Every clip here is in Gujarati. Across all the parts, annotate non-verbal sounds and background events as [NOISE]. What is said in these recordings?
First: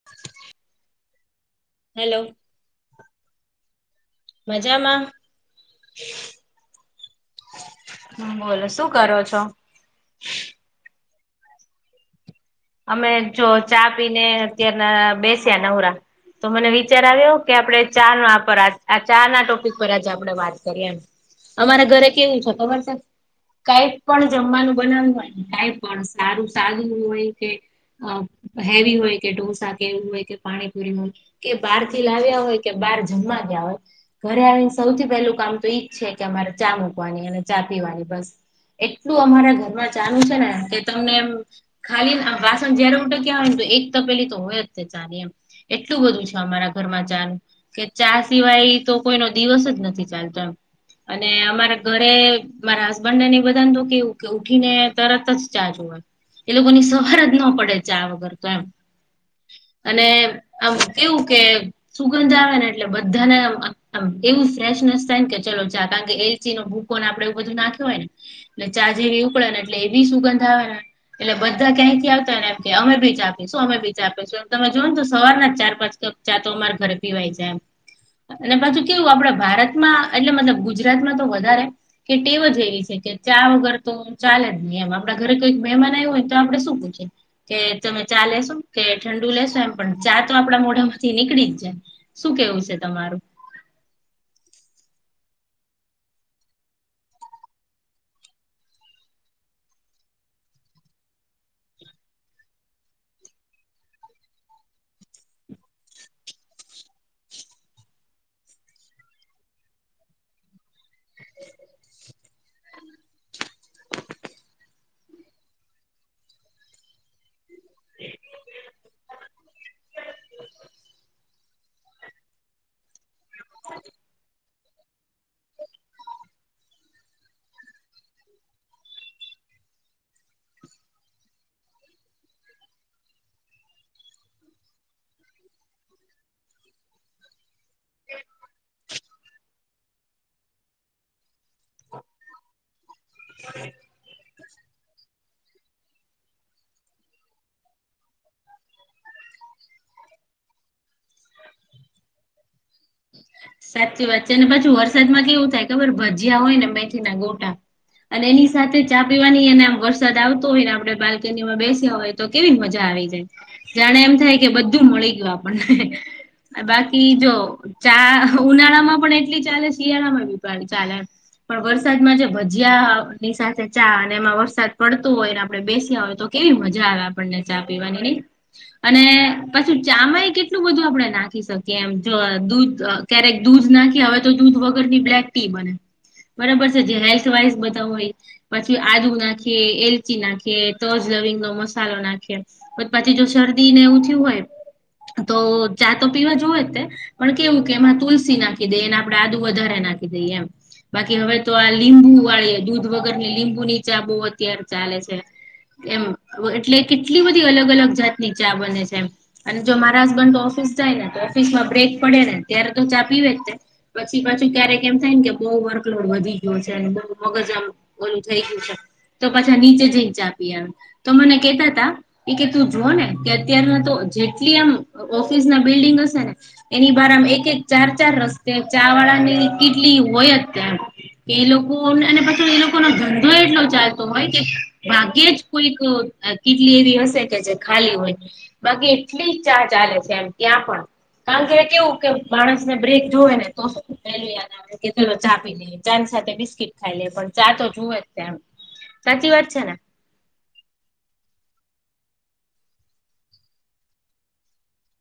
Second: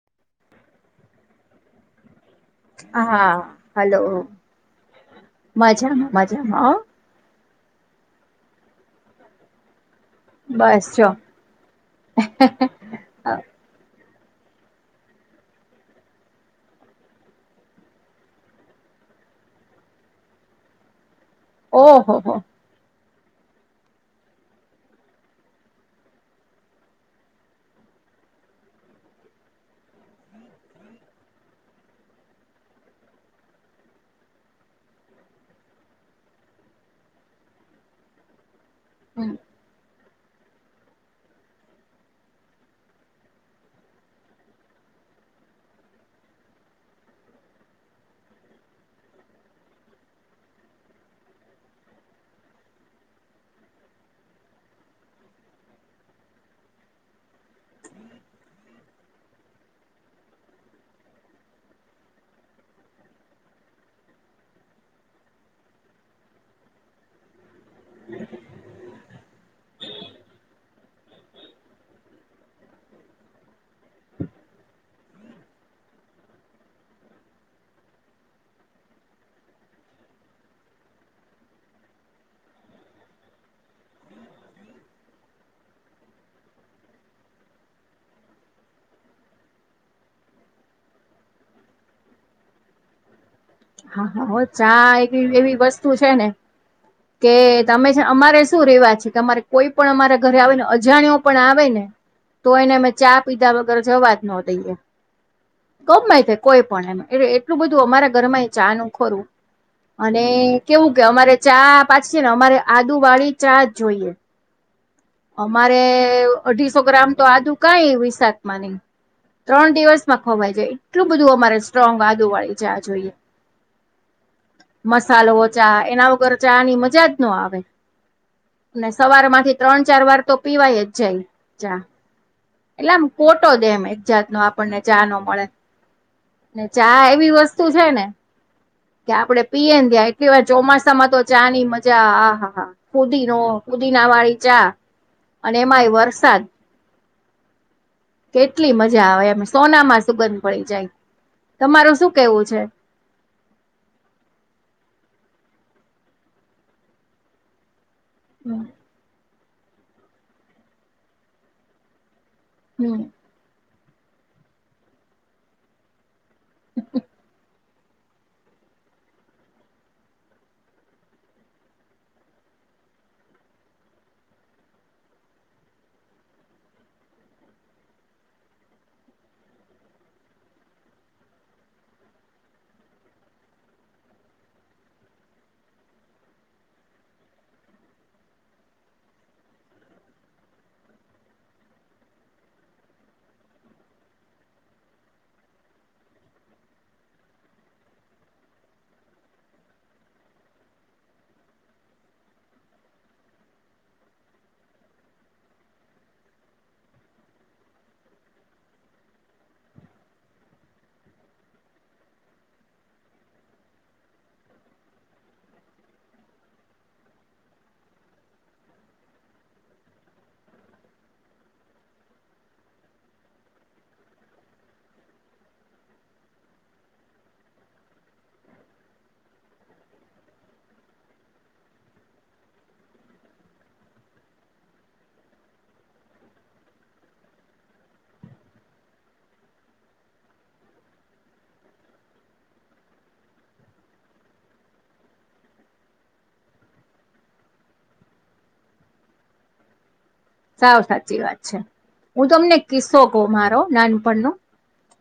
[UNINTELLIGIBLE] હા હલો મજામાં મજામાં મજામાં. હ બોલો શું કરો છો? બસ જો હ હ હ. અમે જો ચા પીને અત્યાર બેસ્યા નવરા. તો મને વિચાર આવ્યો કે આપણે ચા ન આ ચા ના ટોપિક પર આજે આપણેે વાત કરીએ એમ. અમારે ઘરે ઓહો હો કેવું છે ખબર છે. કઈ પણ જમવાનું બનાવું હોય કઈ પણ સારું સાદુ હોય. કે હેવી હોય કે ઢોસા એવું હોય કે પાણીપુરી નુ કે બહાર થી લાવ્યા હોય કે બહાર જમવા ગયા હોય. ઘરે આવીને સૌથી પહેલું કામ તો ઈજ છે કે અમારે ચા મૂકવાની અને ચા પીવાની બસ. એટલું અમારા ઘરમાં ચા નું છે ને કે તમને એમ ખાલીને વાસણ જયારે ઉટક્યા હોય ને એક તપેલી તો હોય જ તે ચા ની. એટલું બધું છે અમારા ઘરમાં ચા નું. કે ચા સિવાય તો કોઈનો દિવસ જ નથી ચાલતો અને અમારા ઘરે મારા હસબન્ડ ને બધા ને કેવું કે ઉઠી ને તરત જ ચા જોઈએ. એ લોકોની સવાર જ ન પડે ચા વગર તો એમ. અને આમ કેવું કે સુગંધ આવે ને એટલે બધાને આ મ એવું ફ્રેશનેસ થાય ને કે ચલો ચા કારણ કે ઇલાયચી નો ભૂકો આપડે એવું બધું નાખ્યું હોય ને અને ચા જેવી ઉકળે એ વી સુગંધ આવે ને એટલે બધા ક્યાંયથી આવતા હોયને એમ કે અમે બી ચા પીશું અમે બી ચા પીશું તમે જોવો ને તો સવાર ન ચાર પાંચ કપ. ચા તો અમારે ઘરે પીવાઈ જાય એમ અને પાછું કેવું આપડ ભારતમાં એટલે મતલબ ગુજરાતમાં તો વધારે કે ટેવ જ એવી છે કે ચા વગર તો ચાલે જ નહી એમ આપડા ઘરે કોઈક મહેમાન ન હોય તો આપડ શું પૂછે કે તમે ચા લેશો કે ઠંડુ લેશો એમ પણ ચા તો આપડા મોઢામાંથી નીકળી જ જાય શું કેવું છે તમારું? હા ચા એ એવી એક વસ્તુ છે ને. કે તમે છે અમારે શું રેવાજ છે કે અમારે કોઈ પણ અમારા ઘરે આવેને અજાણ્યો પણ આવે ને તો એને અમે ચા પીધા વગર જાવજ ના દઈએ. કમાય તે કોઈ પણ એમ એટલે એટલું બધું અમારા ઘર માં ચા નું ખારું અને કેવું કે અમારે ચા પાછી ને અમારે આદુ વાળી ચા જોઈએ. અમારે અઢીસો ગ્રામ તો આદુ કઈ વિશાખમાં નહીં ત્રણ દિવસ માં ખવાય જાય એટલું બધું અમારે સ્ટ્રોંગ આદુવાળી ચા જોઈએ. હ [UNINTELLIGIBLE] મસાલો ચા એના વગર ચા ની મજા જ ન આવે. ને સવાર મા થી તો ત્રણ ચાર વાર તો પીવાયેજ જ ચા. એટલે આમ ખોટો દેમ એક જાત નો આપણને ચા ન મળે. ને ચા એવી વસ્તુ છે ને કે આપડે પીય ને ત્યા એટલી વાર ચોમાસામાં તો ચાની મજા હા હા પુધીનો પુધીના વાળી ચા અને એમાંય વરસાદ કેટલી મજા આવે એમ સોના માં સુગંધ પડી જાય. તમારું શું કેવું છે? સાચી વાત છે અને પાછુ વરસાદમાં કેવું થાય ખબર ભજીયા હોય ને મેથી ના ગોટા અને એની હમ સાથે ચા પીવાની એને વરસાદ આવતો હોય ને આપડે બાલ્કનીમાં બેસ્યા હોય, તો કેવી મજા હમ. આવી જાય, જાણે એમ થાય કે બધું મળી ગયું આપણને. બાકી જો ચા ઉનાળામાં પણ એટલી ચાલે, શિયાળામાં ભી પણ ચાલે. પણ વરસાદમાં જે ભજીયાની સાથે ચા અને એમાં વરસાદ પડતો હોય ને આપડે બેસ્યા હોય તો કેવી મજા આવે આપણને ચા પિવાની નઈ? અને પછી ચામાય કેટલું બધું આપણે નાખી શકીએ એમ જો દૂધ અહ ક્યારેક દૂધ નાખી, હવે તો દૂધ વગરની બ્લેક ટી બને. બરાબર છે જે હેલ્થ વાઈઝ બધા હોય. પછી આદુ નાખીએ, એલચી નાખીએ, તજ લવિંગનો મસાલો નાખીએ તો પતી જો શરદી ને એવું થયું હોય તો ચા તો પીવા જોવે જ તે પણ કેવું કે એમાં તુલસી નાખી દઈએ અને આપડે આદું વધારે નાખી દઈએ એમ. બાકી હવે તો આ લીંબુ વાળી દૂધ વગરની લીંબુની ચા બહુ અત્યારે ચાલે છે. એમ એટલે કેટલી બધી અલગ અલગ જાતની ચા બને છે એમ. અને જો મારા હસબન્ડ તો ઓફિસ જાય ને તો ઓફિસમાં બ્રેક પડે ને ત્યારે તો ચા પીવે જ છે. પછી પાછું ક્યારેક એમ થાય ને કે બહુ વર્કલોડ વધી ગયો છે ને બહુ મગજ આમ ઓલું થઈ છે તો પાછા નીચે જઈ ને તો મને કેતા તા એ કે તું જોને કે અત્યાર નાતો જેટલી આમ ઓફિસના બિલ્ડિંગ હશે ને એની બારમાં એક એક ચાર ચાર રસ્તે ચા વાળાની કિટલી હોય જ ત્યાં. કે એ લોકો અને પાછો એ લોકો ન ધંધો એટલો ચાલતો હોય કે ભાગ્યે જ કોઈક અહ કિટલી એવી હશે કે જે ખાલી હોય. બાકી એટલી ચા ચાલે છે એમ ત્યાં પણ કારણ કે કેવું કે માણસને બ્રેક જોવે ને તો પેલું યાદ આવે કે ચાલો ચા પી લિએ ચા ની સાથે બિસ્કીટ ખાઈ લે પણ ચા તો જુવે જ તે એમ. સાચી વાત છે ને? સાવ સાચી વાત છે. હું તમને કિસ્સો કહું મારો નાનપણનો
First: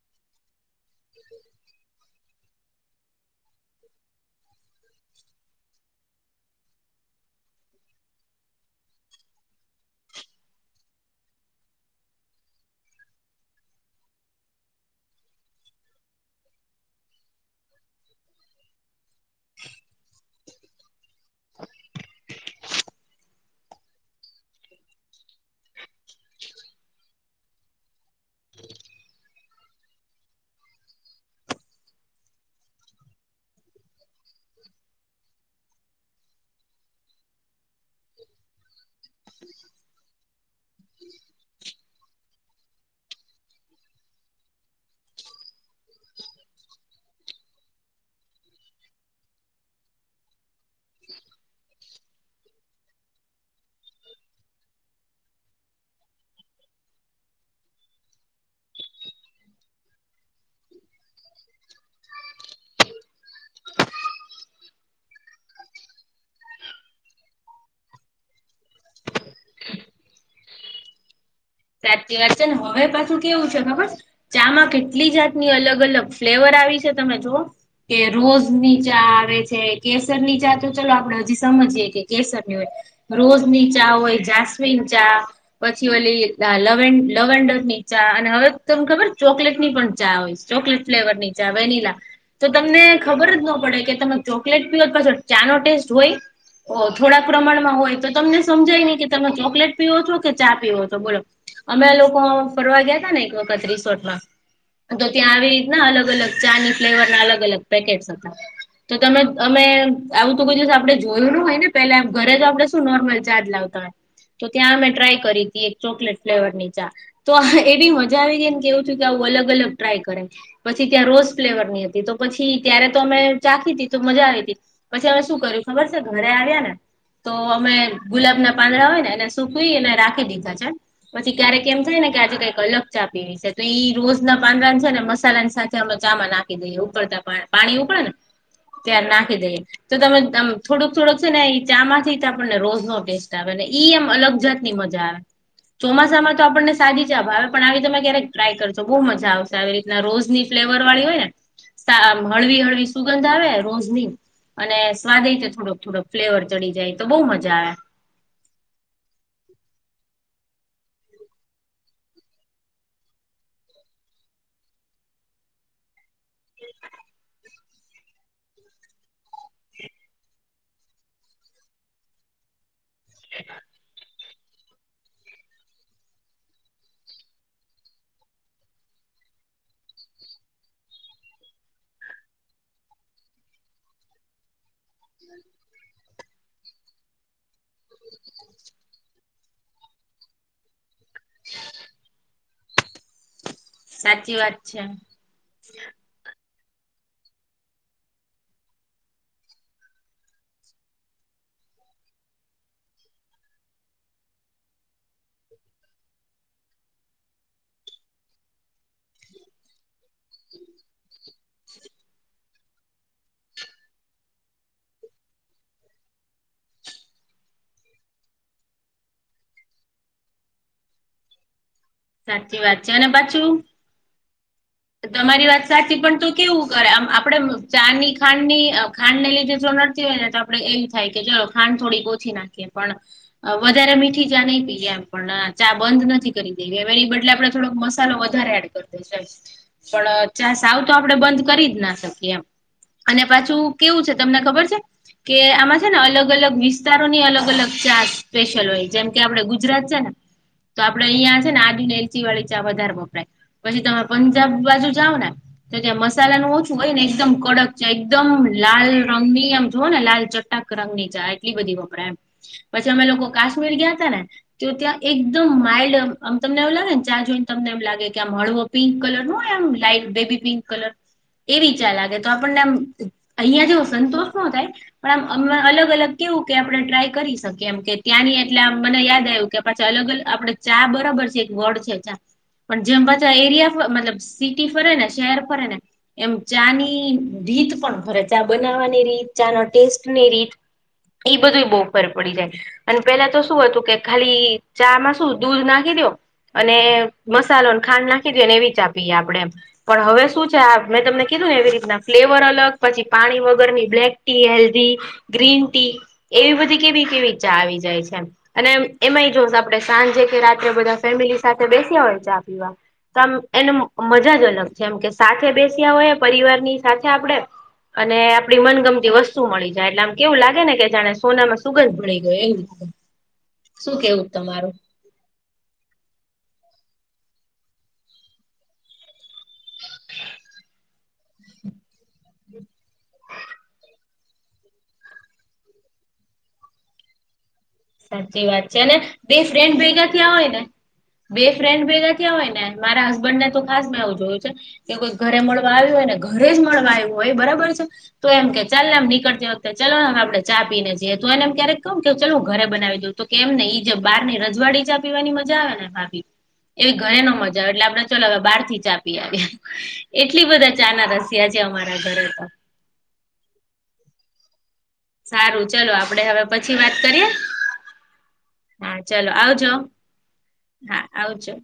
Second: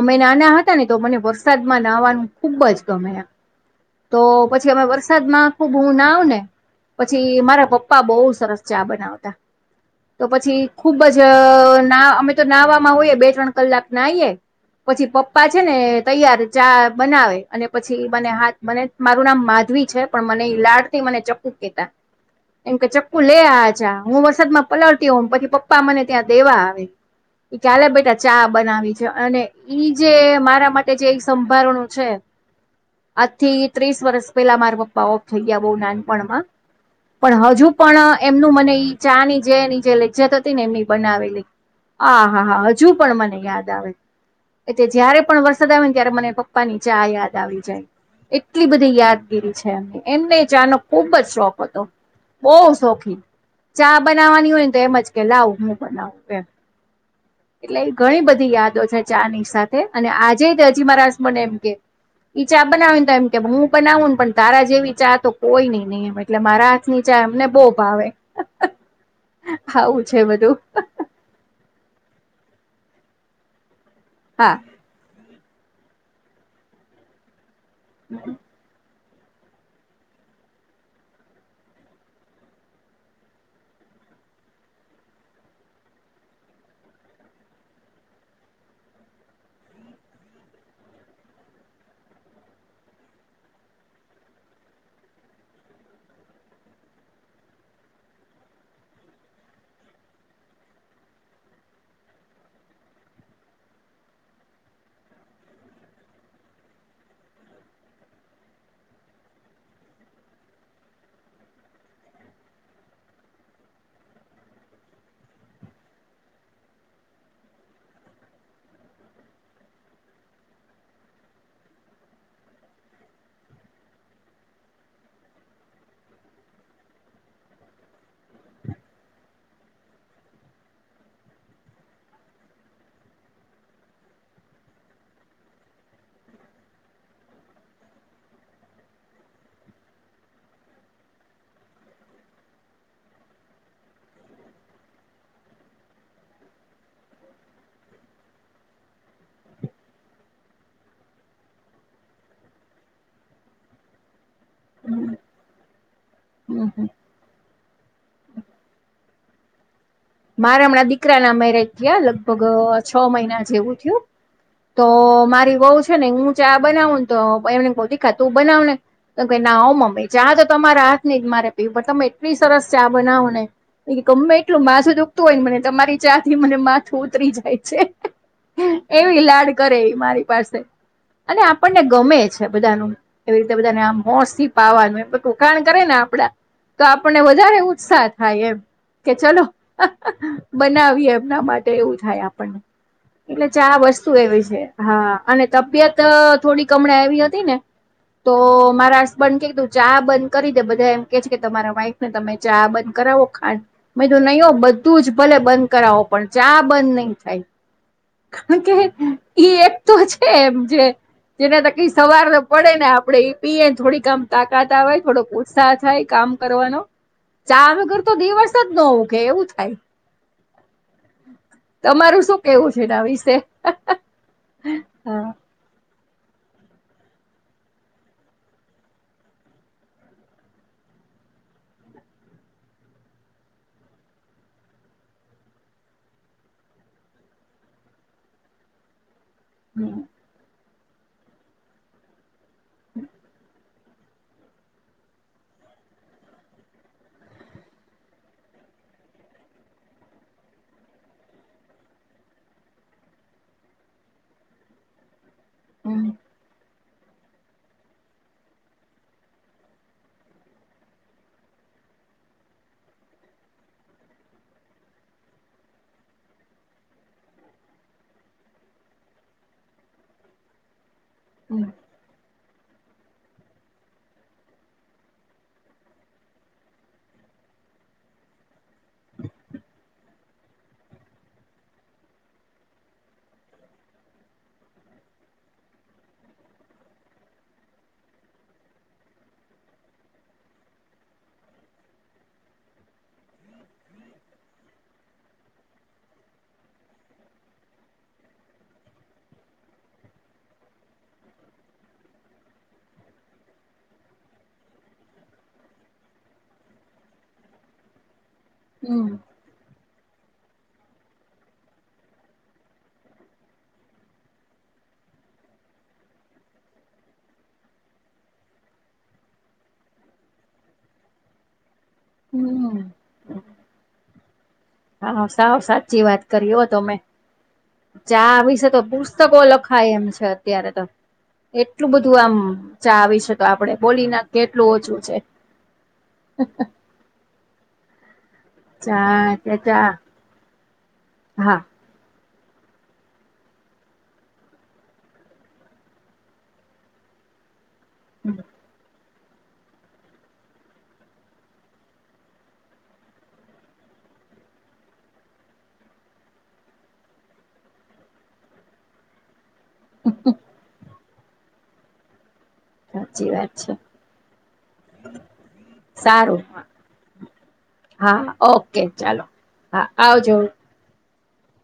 અમે નાના હતા ને તો મને વરસાદમાં નાવાનું ખુબ જ ગમે એમ. તો પછી અમે વરસાદમાં ખુબ હું નાવ ને પછી મારા પપ્પા બહુ સરસ ચા બનાવતા. તો પછી ખુબ અજ ના અમે તો નાવામાં હોઈએ બે ત્રણ કલાક નાઈએ પછી પપ્પા છે ને તૈયાર ચા બનાવે અને પછી મને હાથ મને મારું નામ માધવી છે પણ મને એ લાડથી મને ચક્કુ કેતા. એમ કે ચક્કુ લે આ ચા, હું વરસાદમાં પલળતી હોઉ પછી પપ્પા મને ત્યાં દેવા આવે. ઇ કે આલે બેટા ચા બનાવી છે અને ઈ જે મારા માટે એ સંભારણું છે આજ થી ત્રીસ વર્ષ પેલા મારા પપ્પા ઓફ થઈ ગયા બહુ નાનપણમાં. પણ હજુ પણ અહ એમનું મને ઈ ચાની જે એની જે લજ્જત હતી ને એમની બનાવેલી આ હા હા હજુ પણ મને યાદ આવે. એટલે જયારે પણ વરસાદ આવે ને ત્યારે મને પપ્પાની ચા યાદ આવી જાય. એટલી બધી યાદગીરી છે એમને એમને ચાનો ખુબ જ શોખ હતો. બહુ શોખીન ચા બનાવવાની હોય ને તો એમજ કે લાવ હું બનાવું એમ. એટલે ઘણી બધી યાદો છે ચાની સાથે અને આજે જ હજી મારા હસબન્ડે એમ કીધું. ઈ ચા બનાવીને એમ કે હું બનાવું ને પણ તારા જેવી ચા તો કોઈની નહી. એટલે મારા હાથની ચા એમને બહુ ભાવે. [INAUDIBLE] આવું છે બધું. સાચી વાત છે ને હવે પાછું કેવું છે ખબર છ હા. ચામાં કેટલી જાત. ની અલગ અલગ ફ્લેવર આવી છે તમે જોવો કે રોઝની ચા આવે છે. કેસરની ચા તો ચાલો આપણે હજી સમજીએ કે કેસર [UNINTELLIGIBLE] રોજ ની ચા હોય, જાસ્મિન ચા પછી ઓલી આ લવેન લવેન્ડર ની ચા અને હવે તન ખબર છ ચોકલેટની પણ ચા આવે છે. ચોકલેટ ફ્લેવરની ચા વેનીલા તો તમને ખબર જ નો પડે કે તમે ચોકલેટ પીઓ પાછો ચા નો ટેસ્ટ હોય. ઓ થોડાક પ્રમાણમાં હોય તો તમને સમજાય નહી કે તમે ચોકલેટ પીવો છો કે ચા પીવો છો બોલો. અમે લોકો ફરવા ગયા તા ને એક વખત રિસોર્ટમાં તો ત્યાં આવી રીતના અલગ અલગ ચાની ફ્લેવરના અલગ અલગ પેકેટસ હતા. તો તમે અમે આવું તો કોઈ દિવસ આપડે જોયું નો હોય ને પેલા ઘરે તો આપડે શુ નોર્મલ ચાજ લાવતા હોય તો ત્યાં અમે ટ્રાય કરી તી એક ચોકલેટ ફ્લેવર ની ચા તો એવી મજા આવી ગઈ ને કેવું હતું કે આવું અલગ અલગ ટ્રાય કરે. પછી ત્યાં રોઝ ફ્લેવરની હતી તો પછી ત્યારે તો અમે ચાખી તી તો મજા આવી તી. પછી અમે શું કર્યું ખબર છે ઘરે આવ્યા ને તો અમે ગુલાબના પાંદડા હોય ને એને સુકવીને રાખી દીધા છે. પછી ક્યારેક એમ થાય ને કે આજે કંઈક અલગ ચા પીવી છે તો ઈ રોજ ના પાંદડાને છે ને મસાલાની સાથે અમે ચામાં નાખુ. એની ઉપર દબાણ પાણી ઉપર ત્યાર નાખી દઈએ. તો તમે આમ થોડુંક થોડુંક છે ને એ ચા માંથી આપણને રોજ નો ટેસ્ટ આવે ને ઈ આમ અલગ જાત ની મજા આવે. ચોમાસામાં તો આપણને સાદી ચા ભાવે પણ આવી તમે કયારેક ટ્રાય કરજો. બહુ મજા આવશે આવી રીતે ને રોજની ફ્લેવર વાળી હોય ને આમ હળવી હળવી સુગંધ આવે રોજની. અને સ્વાદે રીતે થોડોક થોડોક ફ્લેવર ચડી જાય તો બઉ મજા આવે. મારા હમણાં દીકરા ના મેરેજ થયા લગભગ છ મહિના જેવું થયું. તો મારી વઉ છે ને હું ચા બનાવુ ને તો એમને કવ દીકા તું બનાવ ને તો કે ના હો મમ્મી ચા તો તમારા હાથ ની જ મારે પીવું પણ તમે એટલી સરસ ચા બનાવો ને. ઇ ગમે એટલું માથું દુખતું હોય ને મને તમારી ચા થી મને માથું ઉતરી જાય છે. એવી લાડ કરે મારી પાસે અને આપણને ગમે છે બધાનું. એવી રીતે બધાને આમ હોસથી પાવાનું [UNINTELLIGIBLE] કરે ને આપડા તો આપણને વધારે ઉત્સાહ થાય એમ કે ચલો. બનાવીએ એમના માટે એવું થાય આપણને. એટલે ચા વસ્તુ સાચી એવી વાત છે હા અને તબિયત થોડીક હમણાં એવી હતી ને. તો મારા હસબન્ડ કે તું ચા બંધ કરી દે બધા એમ કે છે કે તમારા વાઈફ ને તમે ચા બંધ કરાવો ખાંડ મે કીધું નહી હો બન. બધું જ ભલે બંધ કરાવો પણ ચા બંધ નહી થાય. [UNINTELLIGIBLE] ઇ એક તો છે એમ જે. જેના થકી સવાર પડે ને આપડે ઈ પીએ ન થોડીક આમ તાકાત આવે થોડો ઉત્સાહ થાય કામ કરવાનો ચા વગર તો દિવસ જ નો ઉગે કે એવું થ [UNINTELLIGIBLE] તમારું શું સાચી કેવું છે વાત એના અને વિશે પાછું હા [UNINTELLIGIBLE] પણ તો કેવું કરે અમ આપડે ચા ની ખાં ની ખાડ ને લીધે જો નડતી હોય ને તો આપડે એમ થાય કે ચલો ખાડ થોડી ઓછી નાખીએ પણ વધારે મીઠી ચા નઈ પીએ એમ પણ ચા બંધ નથી કરી વળી બદલે આપડે થોડોક મસાલો વધારે એડ કરી દે છે એમ હમ પણ ચા સાવ તો આપણે બંધ કરી જ ના શકીએ એમ અને પાછું કેવું છે તમને ખબર છે. કે આમાં છે ને અલગ અલગ વિસ્તારોની અલગ અલગ ચા સ્પેશિલ હોય જેમ કે આપડે ગુજરાત છે ને તો આપડે અહિયાં જ ને આદુ ને એલચી વાળી ચા વધારે વપરાય પછી તમે પંજાબ બાજુ જાઓ ને તો ત્યાં હમ મસાલાનું ઓછ હોય ને એકદમ કડક ચાય એકદમ લાલ રંગ ની આમ જોવ ને લાલ ચટાક રંગની ચાય એટલી બધી વપરાય અમે પસી અમે લોકો કાશ્મીર ગયા તા ને તો ત્યાં એકદમ માઇલ્ડ. આમ તમને એવું લાગેને ચા જોઈને તમને એમ લાગે કે આમ હળવો પિંક કલર નો હોય આમ લાઈટ બેબી પિંક કલર હમ એવી ચા લાગે તો આપણને અહિયાં જે સંતોષ નો થાય પણ આમ અલગ અલગ કેવું કે આપણે ટ્રાય કરી શકીએ એમ કે ત્યાંની એટલે આમ મને યાદ આયુ કે પાછ અલગ અલગ આપડે ચા બરાબર છે, એક વડ છે, ચા. પણ જેમ બધા એરિયા મતલબ સિટી ફરે ને શહેર ફરે ને એમ ચા ની રીત પણ ખરે ચા બનાવાની રીત ચા ન ટેસ્ટની રીત એ બધું બહ ફર પડી જાય અને પેલા તો શું હતું કે ખાલી ચા માં શું દૂધ નાખ નાખી દયો અને મસાલોને ખાંડ નાખી એવી જ આપીએ આપડે એમ પણ હવે શું છે, આ મેં તમને કીધું એવી રીતના ફ્લેવર અલગ પછી પાણી વગરની black tea healthy green tea એવી બધી કેવી કેવી ચા આવી જાય છે, એમ અને હમ એમાંય જોશ આપે સાંજે કે રાત્રે બધા ફેમિલી સાથે બેસ્યા હોય ચા પીવા તો આમ એને મજા જ અલગ છે, એમ કે સાથે બેસ્યા હોય પરિવારની સાથે આપડે અને આપડી મનગમતી વસ્તુ મળી જાય એટલે આમ કેવું લાગે ને જાણે સોનામાં સુગંધ હમ ભણી, [UNINTELLIGIBLE] શું કેવું તમારું. હા સાવ સાચી વાત કરી હો તો ચા આવી છે, તો [UNINTELLIGIBLE] પુસ્તકો લખાય એમ છે, અત્યારે તો એટલું બધું આમ ચા આવી છે, તો આપડે બોલી નાખીએ એટલું ઓછું છે. [UNINTELLIGIBLE] [INAUDIBLE] સાચી વાત છે, અને ચા બે કે ફ્રેન્ડ ચા ભેગા થયાં હોય ને બે હા ફ્રેન્ડ ભેગા હોય ને મારા હસબન્ડ ને તો ખાસ મેં એવું જોયું છે. કે કોઈ ઘરે મળવા આવ્યું હોય ને ઘરે જ મળવા આવ્યું હોય બરાબર છે. તો એમ કે ચાલ ને એમ નીકળતી વખતે ચો આપડે ચા પીને જીએ તો એનેમ ક્યારેક કહ કે ચલું ઘરે બનાવી તો એમ નઈ બહારની રજવાડી ચા પીવાની મજા આવે ને ભાભી એવી ઘરે નો મજા આવે એટલે આપડે ચલો હવે બાર થી ચા પી આવીએ એટલી બધા ચાના રસિયા છેે, અમારા ઘરે સાચી વાત છે. સારું ચલો આપડે સારું હવે પછી વાત કરીએ હા ઓકે હા ચાલો ચલો આવજો હા આવજો હા આવજો